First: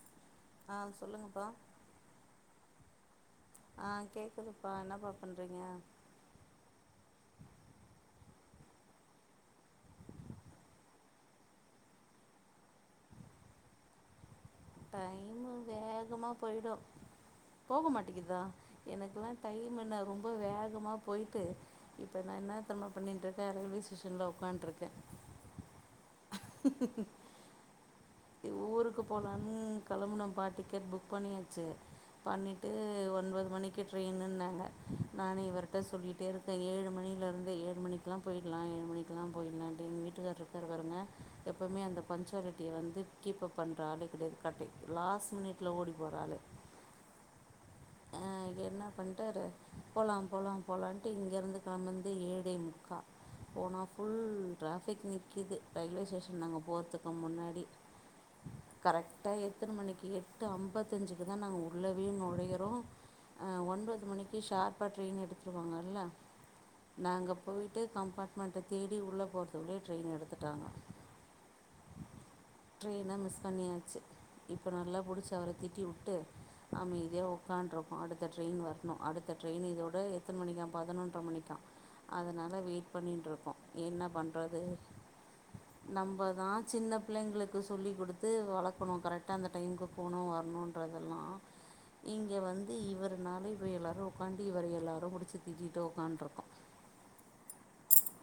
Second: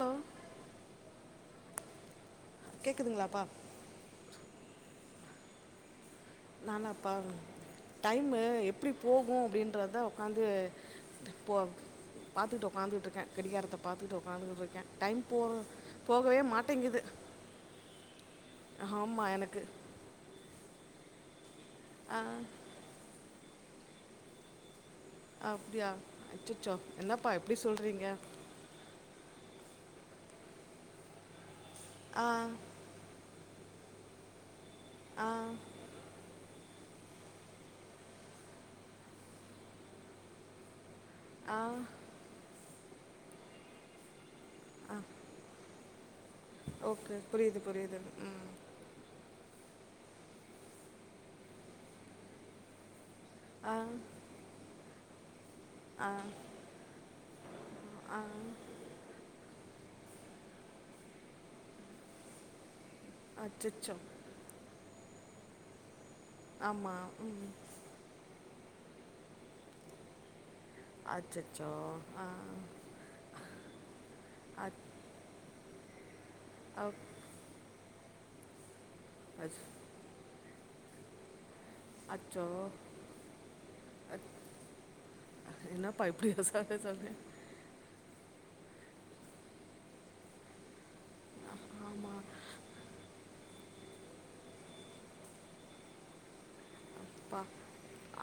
Hello ஆ சொல்லுங்கப்பா கேக்குதுங்களாப்பா ஆ கேக்குதுப்பா என்னப்பா பண்றீங்க நானாப்ப டைம்மு எப்டி போகும் அப்படின்றத உக்காந்து போ பாத்துட்டு உ்க்காந்துட்டு இருக்கேன் கெடிகாரத்த பாத்துட்டு உக்காந்துட்டு இருக்கேன் டைம் டைமு போற வேகமாக போகவே போயிடும் மாட்டேங்கிது போக மாட்டேங்குதா ஆமா எனக்கு போய்ட்டு ஆ இப்ப நான் என்னதெரிமா பண்ணிட்ருக் ரயில்வே ஸ்டேஷன்ல் உக்கான்ட்டு இருக்கேன் அப்டியா அச்சச்சோ என்னப்பா இப்டி சொல்றீங்க ஊருக்கு போலாம்னு கெளம்புனம்பா டிக்கெட் புக் பண்ணி ஆ பண்ணீட்டு ஒன்பது மணிக்கு ட்ரெயின்னுனங்க ஆ நானும் இவர்ட்ட சொல்லிட்டே இருக்கே ஏழு மணிலேருந்து ஏழு மணிக்கெலாம் போயிடலாம் ஏழு மணிக்கெலாம் போயிடலாம்னு எங்க வீட்டுக்காரர் இருக்காரு பாருங்க ஆ எப்பவுமே அந்த பஞ்சுவாலிட்டி அப்டியே வந்து கீப்பப் பண்ற ஆளுகளுக் அட் ஆ லாஸ் மினிட்ல ஓடி ஒரு ஆளு ஓகே புரியுது புரியுது ம் போலா போலா போலான்ட்டு இங்கேருந்து கெளம்பந்தே ஏழே முக்கா ஆ போனா ஃபுல் ட்ரா பிக்னிக் கிது ரயில்வே ஆ ஸ்டேஷன் நாங்க போற்துக் அ முன்னாடி ஆ கரெக்டா எ எத்தன மணிக்கு எட்டு ஐம்பத்தஞ்சிக்கு தா நாங்க உள்ளவே நோழயிறோ அச்சோ ஒன்பது மணிக்கு ஷார்ப ட்ரெயின் எடுத்துருவாங்கல ஆமாம் நாங்க ம் போய்ட்டு கம்பார்மெண்ட் அத தேடி உள்ள போறதுக்குள்ளேயே ட்ரெயின் எடுத்து டா அச்சோ ஆ ட்ரெயின் அ மிஸ் பண்ணியாச்சு இப்ப அச்- நல்லா புடிச்ச அவர் திட்டி உட்டு அப்- அமைதியா உ [unintelligible] இருப்போ அடுத்த ட்ரெயின் வர னு அடுத்த அச்- ட்ரெயின் இதோட எத்தன மணிக்கா பதினொன்ற மணிக்கா அச்சோ அதனால வெயிட் பண்ணிட் இருக்கோ என்ன அ- பண்றது என்னப்பா இப்படி நம்மதா சின்ன சொன்னேன் பிள்ளைங்ளுக்கு சொல்லி கொடுத்து வளக் போனோ கரெக்டா அந்த டைம்க்கு போனோ வரனோன்ற தெல்லா ஆமாம் இங்கே வந்து இவருனாள இப்போ எல்லாரு உக்காந்தி இவர எல்லாரு புடிச்சி திட்டிட்டு உக்காண்ருக்கோ ப்ப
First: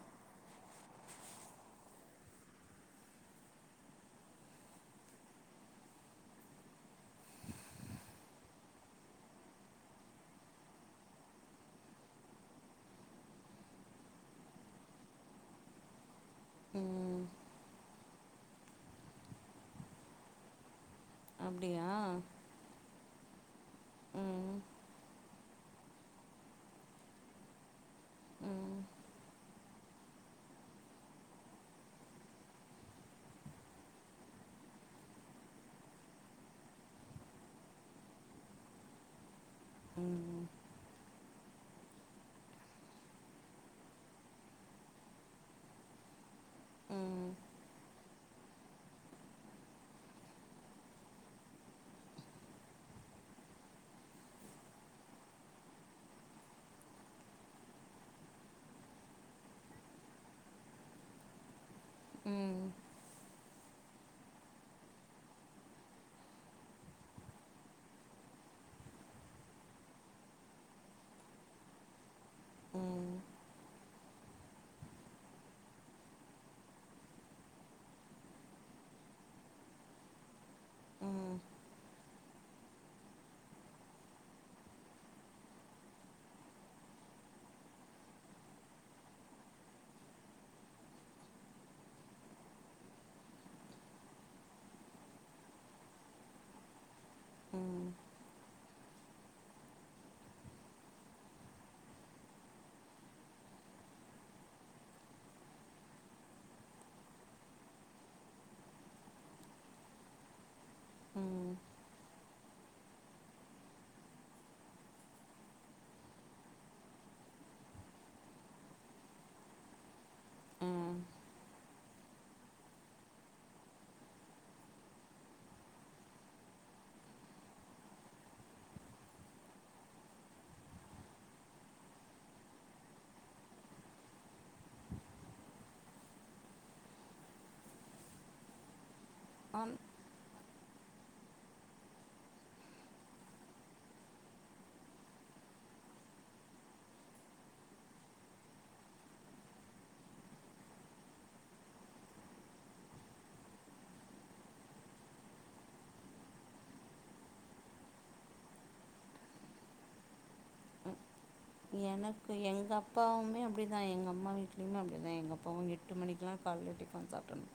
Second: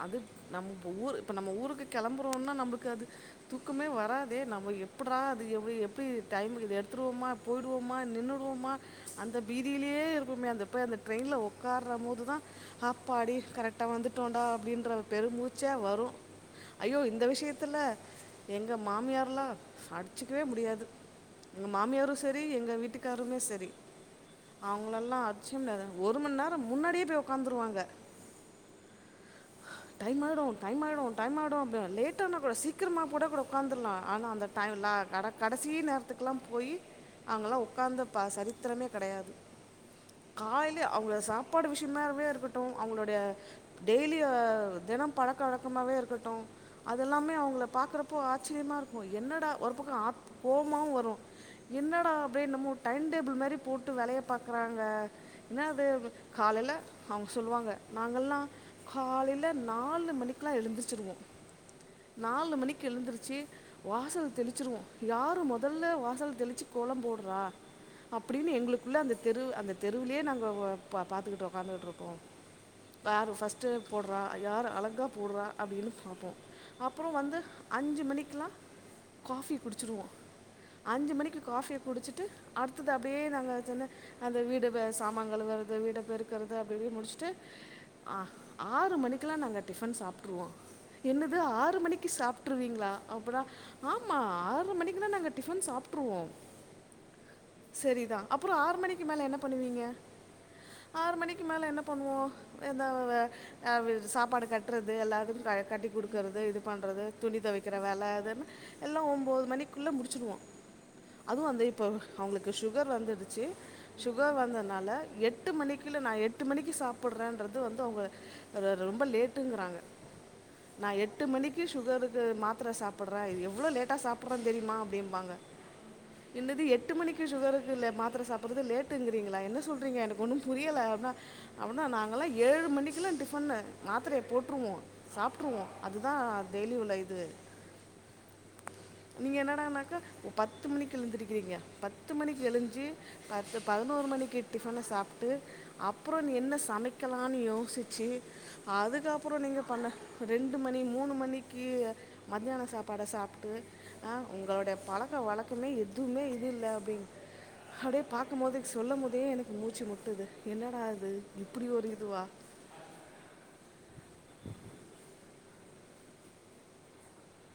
அது நம்ப ஊர் இப்ப நம்ப ஊருக்கு கெளம்புறோனா நமக்கு அது தூக்கமே வராதே நம்ம எப்புட்ரா அது எவு எப்டி டைம்கு இது எடுத்துவோமா போய்டுவோமா நின்னுடுவோமா அந்த பீதிலேயே இருக்குமே அந்த பேய் அந்த ட்ரெயின்ல உக்காற போதுதா ஆப்பாடி கரெக்ட் கிட்ட வந்துட்டோடா அப்டின்ற பெருமூச்சே வரு ஐயோ ம் இந்த விஷயத்துல எங்க மாமியார்லா அடிச்சுக்கவே முடியாது எங்க அப்படியா மாமியாரு செரி எங்க வீட்டுக் க்காருமே சரி ம் அவங்களலா அச்சி முடியாது ஒரு மணி நேரோ முன்னாடியே போய் உக்காந்துருவாங்க ம் டைம் அய்டோ டைம் அய்டோ டைம் அய்டோ அப்டிலா லேட்ட ஆன கூட சீக்கிரமா கூட கூட உக்காந்துரலா ஆனா அந்த டைலா கட கடசீ நேரத்துக்கெல்லா போய் அவங்கல்லா உக்காந்து ப சரித்திரமே கடையாது ம் காலைலயே அவங்கள சாப்பாடு விஷயமாவே இருக்கட்டோ அவங்களுடைய டெய்லி ஆ தெனோ பழக்க வழக்கமாவே இருக்கட்டோ ம் அது ம் எல்லாமே அவங்கள பாக்கறப்போ ஆச்சரியமா இருக்கோ என்னடா ஒரு பக்க ஆத் கோமாவு வரோ என்னடா அப்டே என்னமோ டைம்டேபிள் மாரி போட்டு வேலைய பாக்குறாங்க என்னது காலைல அவங்க சொல்லுவாங்க நாங்கல்லா காலில நாலு மணிக்கலா எழுந்துச்சிருவோ நாலு மணிக்கு எழுந்துருச்சு வாசல் தெளிச்சிருவோ யாரு மொதல்ல வாசல் தெளிச்சு கோலோ போட்றா அப்டின்னு எங்ளுக்குள்ள அந்த தெருவு அந்த தெருவ்லே நாங்க வ பா பாத்துகிட்டு ஒக்காந்துகிட்ரிப்போ ம் பாரு ஃபஸ் து போடுறா யாரு அழகா போடுறா அப்டின்னு பாப்போ அப்றோ வந்து அஞ்சு மணிக்குலா காஃபி குடிச்சுடுவோ அஞ்சு மணிக்கு காஃபியை குடிச்சிட்டு அடுத்தது அப்டியே நாங்க து என்ன அந்த வீடு வே சாமா கழுவ அத வீட பெருக்குறது அப்டிப்பீ முடிச்ட்டு அ ஆறு மணிக்குலா நாங்க டிஃபன் சாப்ட்ருவோ. என்னது ஆறு மணிக்கு சாப்ட்ருவீங்ளா? அப்றோ ஆமா ஆறு மணிக்குலா நாங்க டிஃபன் சாப்ட்ருவோ. ம் சரி தா அப்பறோ ஆறு மணிக்கு மேலே என்ன பண்ணுவீங்க ஆறு மணிக்கு மேல என்ன பண்ணுவோ எதா வே அவரு சாப்பாடு கட்றது எல்லாத்துக்கு க கட்டி குடுக்கறது இது பண்றது துணி தொவைக்கற வேல அதுன்னு எல்லா ஒம்போது மணிக்குள்ள முடிச்சிர்வோ, அதுவு ம் வந்து இப்ப அவங்ளுக்கு சுகர் வந்துடுச்சு. சுகர் வந்தனால எட்டு மணிக்குள்ள நா எட்டு மணிக்கு சாப்பட்றேன்றது வந்து அவங்க அத ரொம்ப லேட்டுங்கறாங்க. நா ம் எட்டு மணிக் க்கு சுகருக்கு மாத்திர சாப்பட்ற இ, எவ்ளோ லேட்டா சாப்பட்ற தெரியுமா அப்டிப்பாங்க. என்னது எட்டு மணிக்கு சுகருக்கு ல மாத்தர சாப்பட்றது லேட்டுங்கறீங்களா? என்ன சொல்றீங்க எனக்கு ஒன்னு புரியல அப்னா அப்பிட்னா நாங்கல்லா ஏழு மணிக்குலா டிஃப் பண்ணு மாத்திரய போட்ருவோ, சாப்ட்டுருவோ அதுதா டெய்லி உள்ள இது நீங்க ஆ என்னடானாக்க ஒ பத் பத்து மணிக்கு எழுந்திருக்கிறீங்க. பத்து மணிக்கு எழுஞ்சு பத்து பதினோரு மணிக்கு டிஃபன சாப்ட்டு, அப்றோ நீ என்ன சமைக்கலான்னு யோசிச்சு அதுக்கப்றோ நீங்க பண்ண ரெண்டு மணி மூணு மணிக்கு மதியான சாப்பாட சாப்ட்டு ஆஹ் உங்களுடைய பழக்க வழக்கமே எதுமே இது இல்ல அப்டின் அப்டியே பாக்கும் போது சொல்லம்போதே எனக்கு மூச்சு முட்டுது. என்னடா இது இப்படி ஒரு இதுவா எனக்கு எங்க அப்பாவுமே அப்டி தா எங்கம்மா வீட்லயுமே அப்டி தா எங்க அப்பாவு எட்டு மணிக்குலா காலைல டிஃபன் சாப்ட்றனு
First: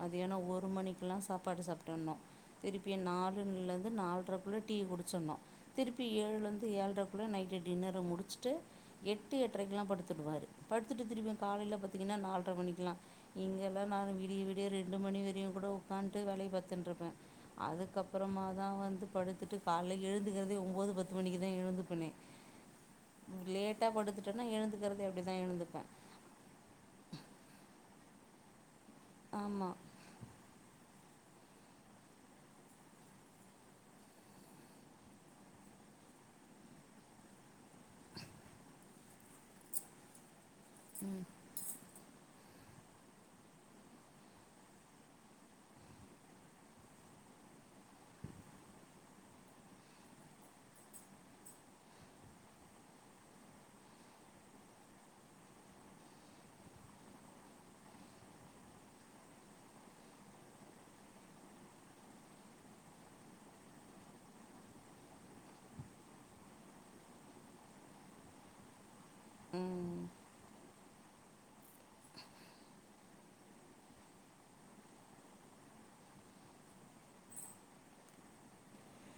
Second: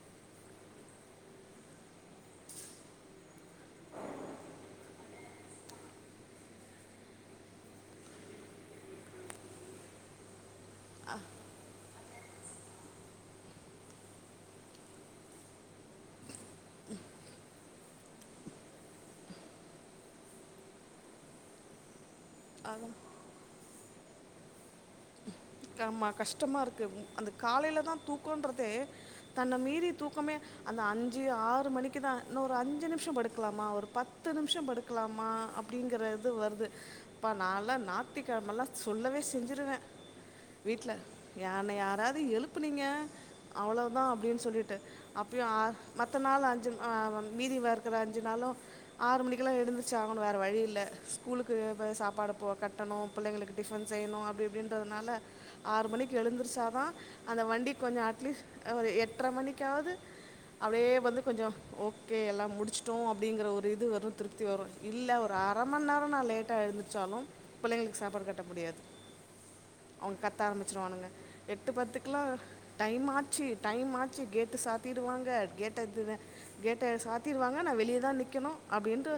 மதியானோ ஒரு மணிக்குலா சாப்பாடு சாப்ட்றணு. திருப்பியு நாலுலருந்து நால்ரக்குள்ளே டீ குடிச்சடணு. திருப்பி ஏழ்லந்து ஏழ்ரக்குள்ள நைட்டு டின்னர முடிச் ட்டு எட்டு எட்ரைக்குலா படுத்துருவாரு. படுத்துட்டு திருப்பியு காலைல பத் தீங்கனா நால்ர மணிக்குலா இங்கெல்லா நா விடிய விடிய ரெண்டு மணி வரையு கூட உக்காந்ட்டு வேலய பாத்துன்ருப்பே. அதுக்கப்றமா தா வந்து படுத்துட்டு கால்ல எழுந்துக்கறதே ஒம்போது பத்து மணிக்கு தா எழுந்துப்பனே. ஆமம் லேட்டா படுத்துட்டன்னா எழுந்துக்கறது [unintelligible] ஆமா கஷ்டமாருக்கு. ம் அந்த காலேலதா தூக்கோன்டறது தன்ன ஆமா மீறி தூக்கமே அந்த அன் ஞ்சு ஆறு மணிக்கு தா இன்னோரு அஞ்சு நிம்ஷோ படுக்லாமா ஒரு பத்து நிம்ஷோ படுக்லாமா அப்டிங்கற இது வருது. ப்பா நால்லா நாத்திக்கெழமெல்லா சொல்லவே செஞ்சிருவ. வீட்ல ம் யான யாராத் து எழுப்புனீங்க அவ்ளவ்தா அப்டின் சொல்லிட்டு. அப்பயு ஆ மத்த நாளு அஞ்சு அ மீதி வாரத்துல அஞ்சு நாளு, ஆறு மணிக்கெல்லா எழுந்துர்ச்சு ஆகணு, வேற வழி இல்ல. ஸ்கூலுக்கு ப சாப்பாடு போ கட்டணு, புள்ளைங்களுக்கு டிஃபன் செய்யணு அப்டி இப்டின்றதுனால ஆறு மணிக்கு எழுந்திருச்சாதா அந்த வண்டி கொஞ்சோ அட்லீஸ்ட் ஒரு எட்ர மணிக்காவது அப்டியே வந்து கொஞ்சோ ஓகே எல்லா முடிச்சுட்டோ. அப்டிங்கற ஒரு இது வரு திருப்தி வரு. இல்ல ஒரு அர மண்நேரோ நா லேட்டா எழுந்துச்சாலு புள்ளைங்களுக்கு சாப்பாடு கட்ட முடியாது. ம் அவுங் கத்த ஆரம்பிச்சுருவானுங்க. எட்டு பத்துக்குலா டைம் ஆச்சு டைம் ஆச்சு கேட்டு சாத்திடுவாங்க கேட்ட இது வே கேட்ட சாத்திருவாங்க, நா வெளிய தா நிக்கணு அப்டின்ட்டு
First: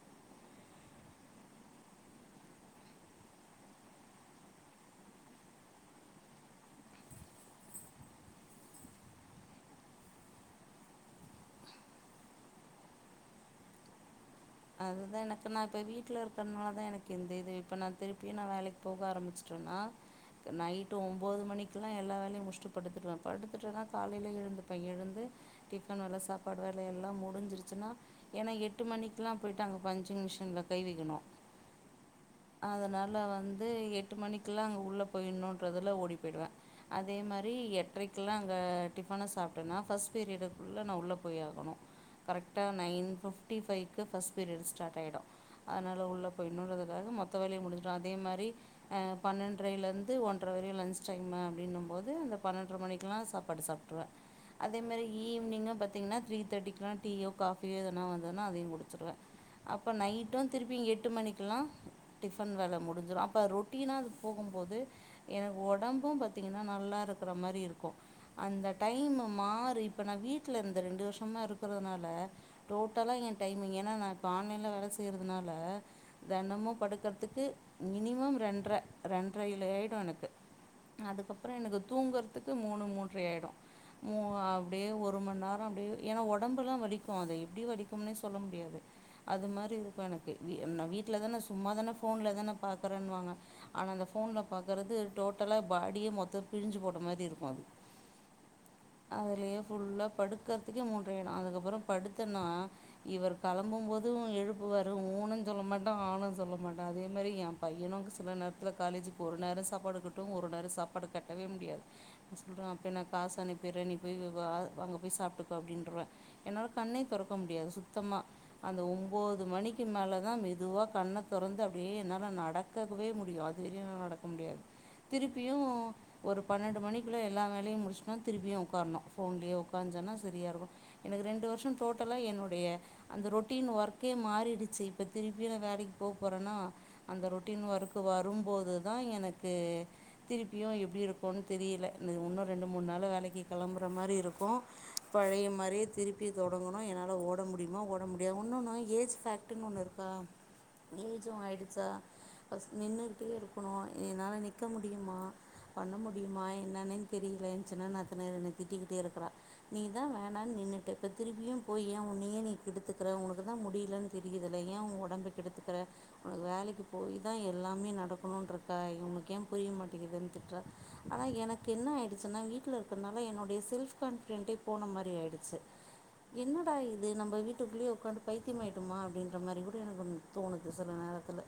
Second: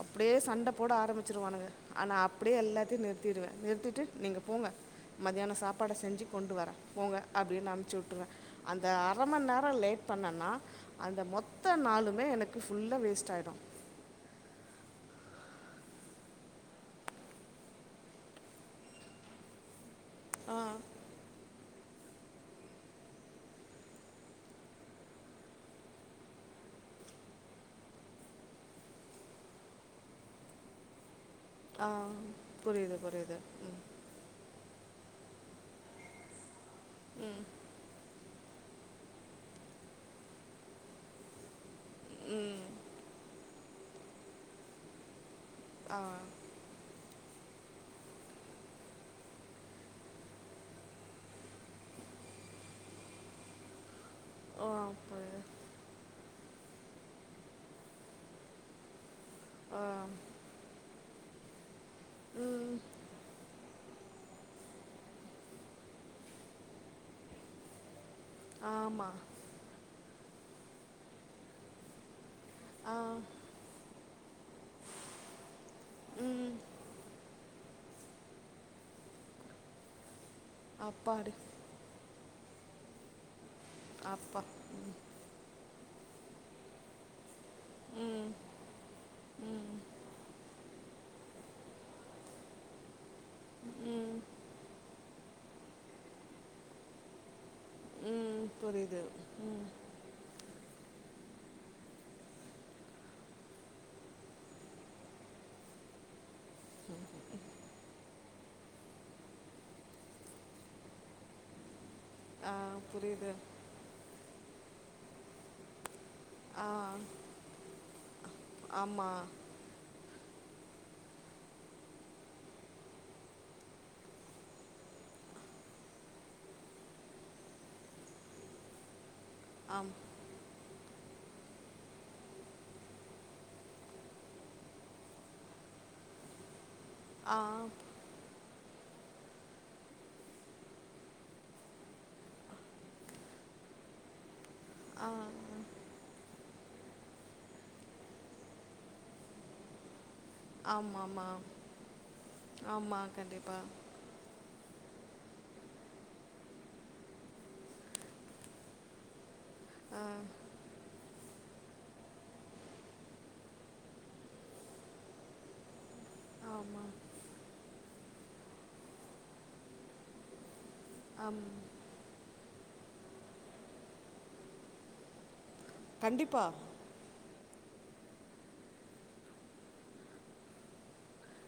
அப்டியே சண்ட போட ஆரம்பிச்சுருவானுங்க. ஆனா அப்டியே எல்லாத்தயு நிறுத்திடுவே நிறுத்திட்டு நீங்க போங்க மத்யானோ சாப்பாட செஞ்சு கொண்டு வர போங்க அப்டினு அம்ச்சு வுட்டுருவ. அந்த அர மண் நேரோ லேட் பண்ணன்னா அந்த மொத்த நாளுமே எனக்கு ஃபுல்லா வேஸ்ட் ஆயிடு. அது தா எனக்கு நா இப்ப வீட்ல இருக்கற்னால தா எனக் இந்த இது இப்ப நா திருப்பியு நா வேலைக் போக ஆரம்பிச்சுட்டன்னா நைட்டு ஒம்போது மணிக் க்குலா எல்லா வேலயு முடிச்ட்டு படுத்துருவே. படுத்துட்டன்னா காலைல எழுந்துப்ப எழுந்து டிஃபன் வேல சாப்பாடு வேல எல்லா முடிஞ்சிருச்சுன்னா ஏனா எட்டு மணி க்லா போய்டாங்க. பஞ்சிங் மிஷின்ல கைவைக்கணு. புரியுது அதனால புரியுது வந்து ம் எட்டு மணிக்கெல்லா அங்க உள்ள ப்ப இன்னோன்றதுல ஓடி போயிடுவ. அதே மாரி எட்ரைக்கெல்லா அங்க டிஃபன சாப்டனா ஃபஸ்ட் பீரியடுக்குள்ள நா உள்ள போயாகணு. கரக்ட்டா நைன் ஃபிப் டி ஃபை கு ஃபஸ்ட் பீரியட் ஸ்டார்ட் ஆயிடு அதனால உள்ள போயிட்னுன்றதுக்காக மொத் த்தவலையு முடிச்சுரு. அதே மாரி அ பன்னெண்டரேலேந்து ஒன்றர வரையு லன்ச் டைமு, அப்டின்னுபோது அந்த பன்னண்டர மணிக்லா சாப்பாடு சாப் ஆ, அதே மாரி புரியுது ஈவினிங் பாத்தீங்கன்னா த்ரீ தேர்ட்டி இலாம் டீயோ காஃபியோ என வந்தன்னா அதையும் கொடுத்து மற்ற ஆ, அப்ப நைட்டும் திருப்பிங்க எட்டு மணிக்கு பாக்லா டிஃபன் ம் வேல முடிஞ்சிடு அப்ப ரெட் குட்டினா அது போகும்போது எனக்கு உடம்பும் பாத்தீங்கன்னா நல்லா இருக்குற மாரி இருக்கும் அந்த ஆமா டைம் மாறி இப்ப நா வீட் வீட்ல இந்த ரெண்டு வருஷமா இருக்கறதுனால ஆ டோட்டலா என் டைம் நான் இப்போ ஆன்லைன்ல வேல செய்றதுனால ம் தெனமும் படுக்கறதுக்கு மினிமம் ரெண்ர ரெண்ர ஆயிடு எனக்கு. அப்பாடு அதுக்கப்புறோ எனக்கு தூங்கற த்துக்கு மூணு மூன்றையாய்டு மு அப்பா அப்டியே ஒரு மணி நேரோ அப்டியே ஏன்னா உடம்புல்லா வடலிக்கூ அத எப்படி வலிக்குன்னே சொல்ல முடியாது அது மாரி இருக்கூ எனக்கு நா வீட்ல தானே நான் சும்மா தானே ஃபோனல தானே பாக்குறன்னுவாங்க ஆனா அந்த ம் ஃபோனில பாக்கறது டோட்டலா பாடியே மொத்தமா பிஞ்சு போட்ட மாரி இருக்கும். அது ம் புரியுது அதுலயே ம் ஃபுல்லா படுக்க அதுக்கு மூன்ரையயிடும் அதுக்கப்புறோ படுத்தனா இவர் கிளம்பும் போதும் எழுப்பு வாரு ஊன்னு சொல்ல மாட்டே ஆன்னு சொல்ல மாட்டே. அதே மாரி என் பையனும் சில நேரத்தில காலேஜுக்கு ஒரு நேரோ சாப்பாடு கட்டுவே ஒரு நேரோ சாப்பாடு கட்டவே முடியாது ஆ சொல்றே அப்ப நா புரியுது காசு அனைப்பற நீ போய் வா அங்க போய் சாப்புட்டுக்கோ அப்டின்றவே என்னால ஆ கண்ணை துறக்க முடியாது சுத் சுத்தமா அந்த ஆமா ஒன்போது மணிக்கு மேல அதான் மெதுவாக கண்ண திறந்து அப்டியே என்னால நடக்கவே முடியு அதுவெறியு நடக்க முடியாது திருப்பியு ஒரு பன்னெண்டு மணிக்குள்ள எல்லா வேலையு முடிச்சுட்டனா திருப்பியு உக்கார்ணு ஃபோன்லே ஆம் உக்காஞ்சன்னா செரியா இருக்கூ எனக்கு ரெண்டு வருஷோ டோட்டலாக என்னுடைய அந்த ரொட்டீன் ஒர்க்கே மாறிடுச்சு இப்ப திருப்பியு நா வேலைக்கு போ போறன்னா அந்த ஆ ரெட்டீன் வர்கு வரும்போது அது தா எனக்கு திருப்பியு எப்டி இருக்குனு தெரியல இந்த இன்னு ரெண்டு மூணு நாள்ள வேலைக்கு கிளம்புற மாரி இருக்கூ ஆ பழைய மாரியே திருப்பி தொடங்கணு என்னால ஓட முடியும் ஓட முடியா உன்னெனா ஏஜ் ஃபேக்ட்னு ஒன்னு இருக்கா? ஆமாம் ஏஜும் ஆமாம் ஆயிடுச்சா ஆமாம் நின்னுறுகிட்டே கண்டிப்பாக இருக்கணு என்னால நிக் இருக்க முடியுமா பண்ண முடியுமா என்னன்னு தெரியல எஞ்சின்ன நாத்னாறு என்ன திட்டிட்டே இருக்குறா நீ தா ஆ வேணாம்னு நின்னுட்டு இப்போ திரும்பியும் போய் ஏன் உன்னய நீ எடுத்துக்கிறவுங்குளுக்கு தா முடியலைன்னு தெரியுதுல்ல ஏ ஊ ஒடம்ப கெடுத்துக்கிற உனக்கு வேலைக்கு ஆமாம் போய் தா எல்லாமே நடக்கணுன்னு இருக்கா உனக்கு ஏன் புரிய மாட்டேங்கிதுன்னு திட்டுறா ஆனா ஆம் எனக்கு என்ன ஆயிடுச்சுன்னா வீட்டு வீட்டுல இருக்கிறனால என்னுடய செல்ஃப் கான்பிடெண்டே போன மாரி ஆயிடுச்சு கண்டிப்பாக என்னடா இது நம்ம வீட் வீட்டுக்குள்ளயே உக்காந்து பைத்தியமாய்ட்டுமா அப்டின்ற மாரி கூட எனக்கு தோணுது சில நேரத்தில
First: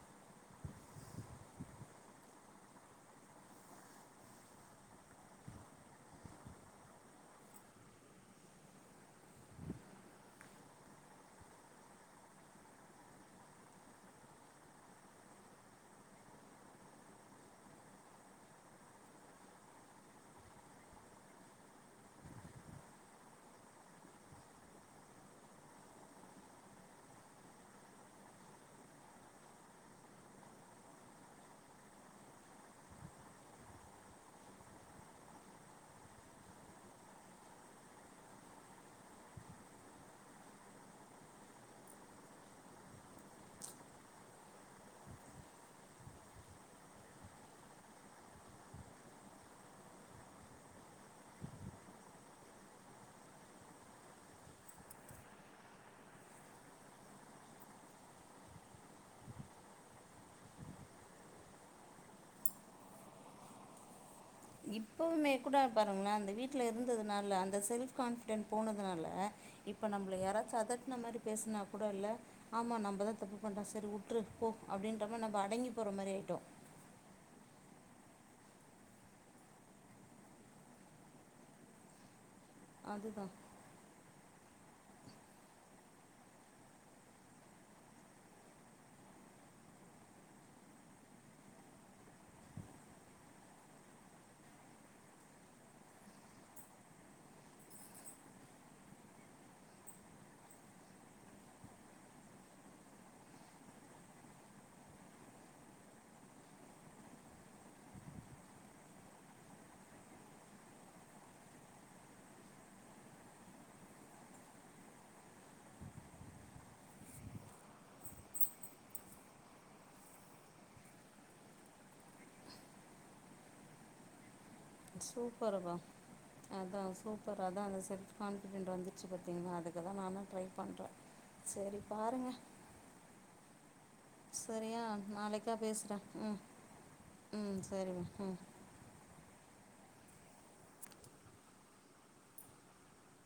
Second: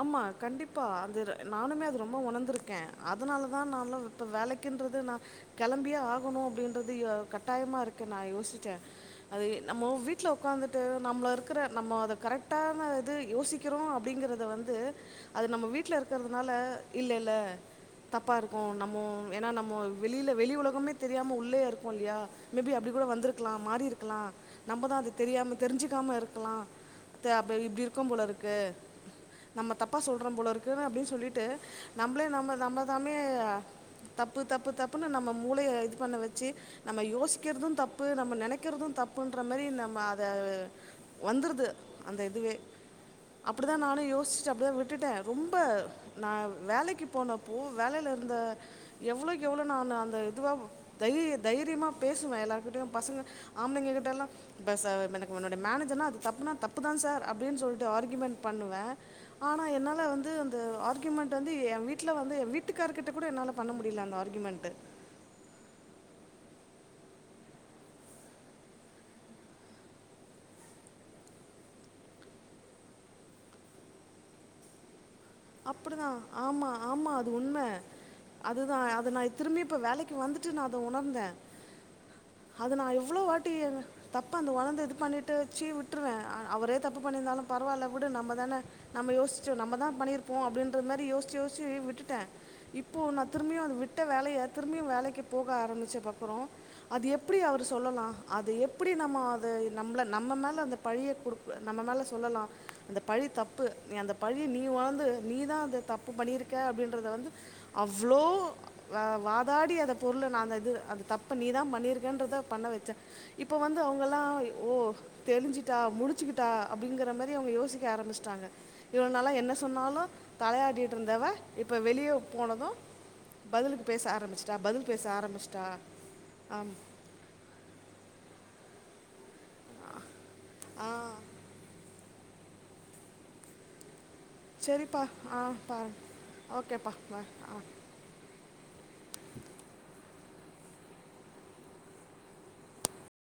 ஆமா கண்டிப்பா அந்த நானுமே அது ரொம்ப ஒணர்ந்திருக்கே அதுனாலதா நான்லா இப்ப வேலைக்குன்றது நா கெளம்பியே ஆகணு அப்டின்றது கட்டாயமா இருக்கே நா யோசிச்சே அது நம்மோ வீட்ல உக்காந்துட்டு நம்ள இருக்குற நம்ம அத கரெக்டான இது யோசிக்கிறோ அப்டிங்கிறத வந் து அது நம்ம வீட்ல இருக்குறதுனால இல்ல இல்ல தப்பா இருக்கு நம்மோ ஏனா நம்மோ வெளில வெளி உலகமே தெரியாம உள்ளயே இருப்போ இல்லியா மேபி அப்டி கூட வந்திருக்லா மாறி இருக்குலா நம்மதா அது தெரியாம தெரிஞ்சுக்காம இருக்லா த அப்பே இப்டி இருக்கும் போல இருக்கு நம்ம தப்பா சொல்றோ போல இருக்குன்னு அப்டின் சொல்லிட்டு நம்ளே நம்ம தம்ம தாமே தப்பு தப்பு தப்புன்னு நம்ம மூளைய இது பண்ண வச்சு நம்ம யோசிக்கிற்து தப்பு நம்ம நெனைக்கிற்து தப்புன்ற மாரி நம்ம அத வந்துற்து அந்த இதுவே அப்டிதா நானு யோஸ் ச்சு அப்டிதா விட்டுட்ட ரொம்ப நா வேலைக்கு போனப்போ வேலேல இருந்த எவ்ளோய்க்கு எவ்ளோ நானு அந்த இதுவா தைரிய தைரியமா பேசுவே எல்லார்கிட்டியு பசுங்க ஆம்ளைங்க கிட்டலா வெச எனக்கு உன்னுடைய மேனஜர்னா அது தப்புனா தப்புதான் சார் அப்டின் சொல்ட்டு ஆர்க்யுமண்ட் பண்ணுவ ஆனா என்னால வந்து அந்த ஆர்க்யுமெண்ட் வந்து எ வீட்ல வந்து எ வீட்டுக்கார்கிட்ட கூட என்னால பண்ண முடில அந்த ஆர்கியூமெண்ட்டு இப்பவுமே கூட பாருங்ளா அந்த வீ ட்ல இருந்ததுனால அந்த செல்ப் கான்ஃபிடென் போனதுனால இப்ப நம்ள யாராச்சு அதட்ன மாரி பேஸ்னா கூட இல்ல ஆமாமாம் அங்க தா தப்பு பண்றோ சரி உட்ரு போ அப்டின் அப்டிதா ஆமா ஆமா அது உண்ம அதுதா அது நா திரும்பி இப்ப வேலைக்கு வந்துட்டு நா அத உணர்ந்த அது நா எவ்ளோ அதுதான் வாட்டி அந்த தப்ப அந்த வளந் இது பண்ணிட்டு வச்சு விட்ருவே அ அவரே தப்பு பண்ணிர்ந்தாலு பரவால்ல வுடு நம்மதான நம்ம யோச்சு நம்ம தா பண்ணிர் போ அப்டின்ற மாரி யோச்சு யோச்சு விட்டுட்ட இப்போ நா திரும்பியு விட்ட வேலய திரும்பியு வேலைக்கு போக ஆரம்பிச்ச கப்புறோ அது எப்டி அவரு சொல்லலா அது எப்பிடி நம்ம அது நம்ள நம்ம மேல அந்த பழிய குடுக்க நம்ம மேல சொல்லலா அந்த பழி தப்பு நீ அந்த பழி நீ வாந்து நீ தா அந்த தப்பு பண்ணிருக்க அப்டின்றத வந்து அவ்ளோ வா வாதாடி அத பொருள நான் இது அந்த தப்ப நீ தா பண்ணிருக்கன்றத பண்ண வச்ச இப்போ வந்து அவுங்கலா ஓ தெளிஞ்சிட்டா முழுச்சுக்கிட்டா அப்டிங்கிற மாரி அவுங்க யோசிக்க ஆரமிஸ்ட்டாங்க இவுளோ நாளா என்ன சொன்னாலு தலயாடிட்ருந்தவ இப்ப வெளியே போனது பதிலுக்கு பேச ஆரமிச் சூப்பருகா ஆம் அதா சூப்பர் அதா அந்த செல் கான்ஃபிடென்ட் வந்து வச்சு பாத்தீங்னா அதுக்கு தா நானு ட்ரை பண்ற ஆ செரி பாருங்க சரியா சரிப்பா ஆ நாளைக்கா பேசுற பாருங்க உம் ஓகேப்பா பா ஆ உம் சரிமா உம்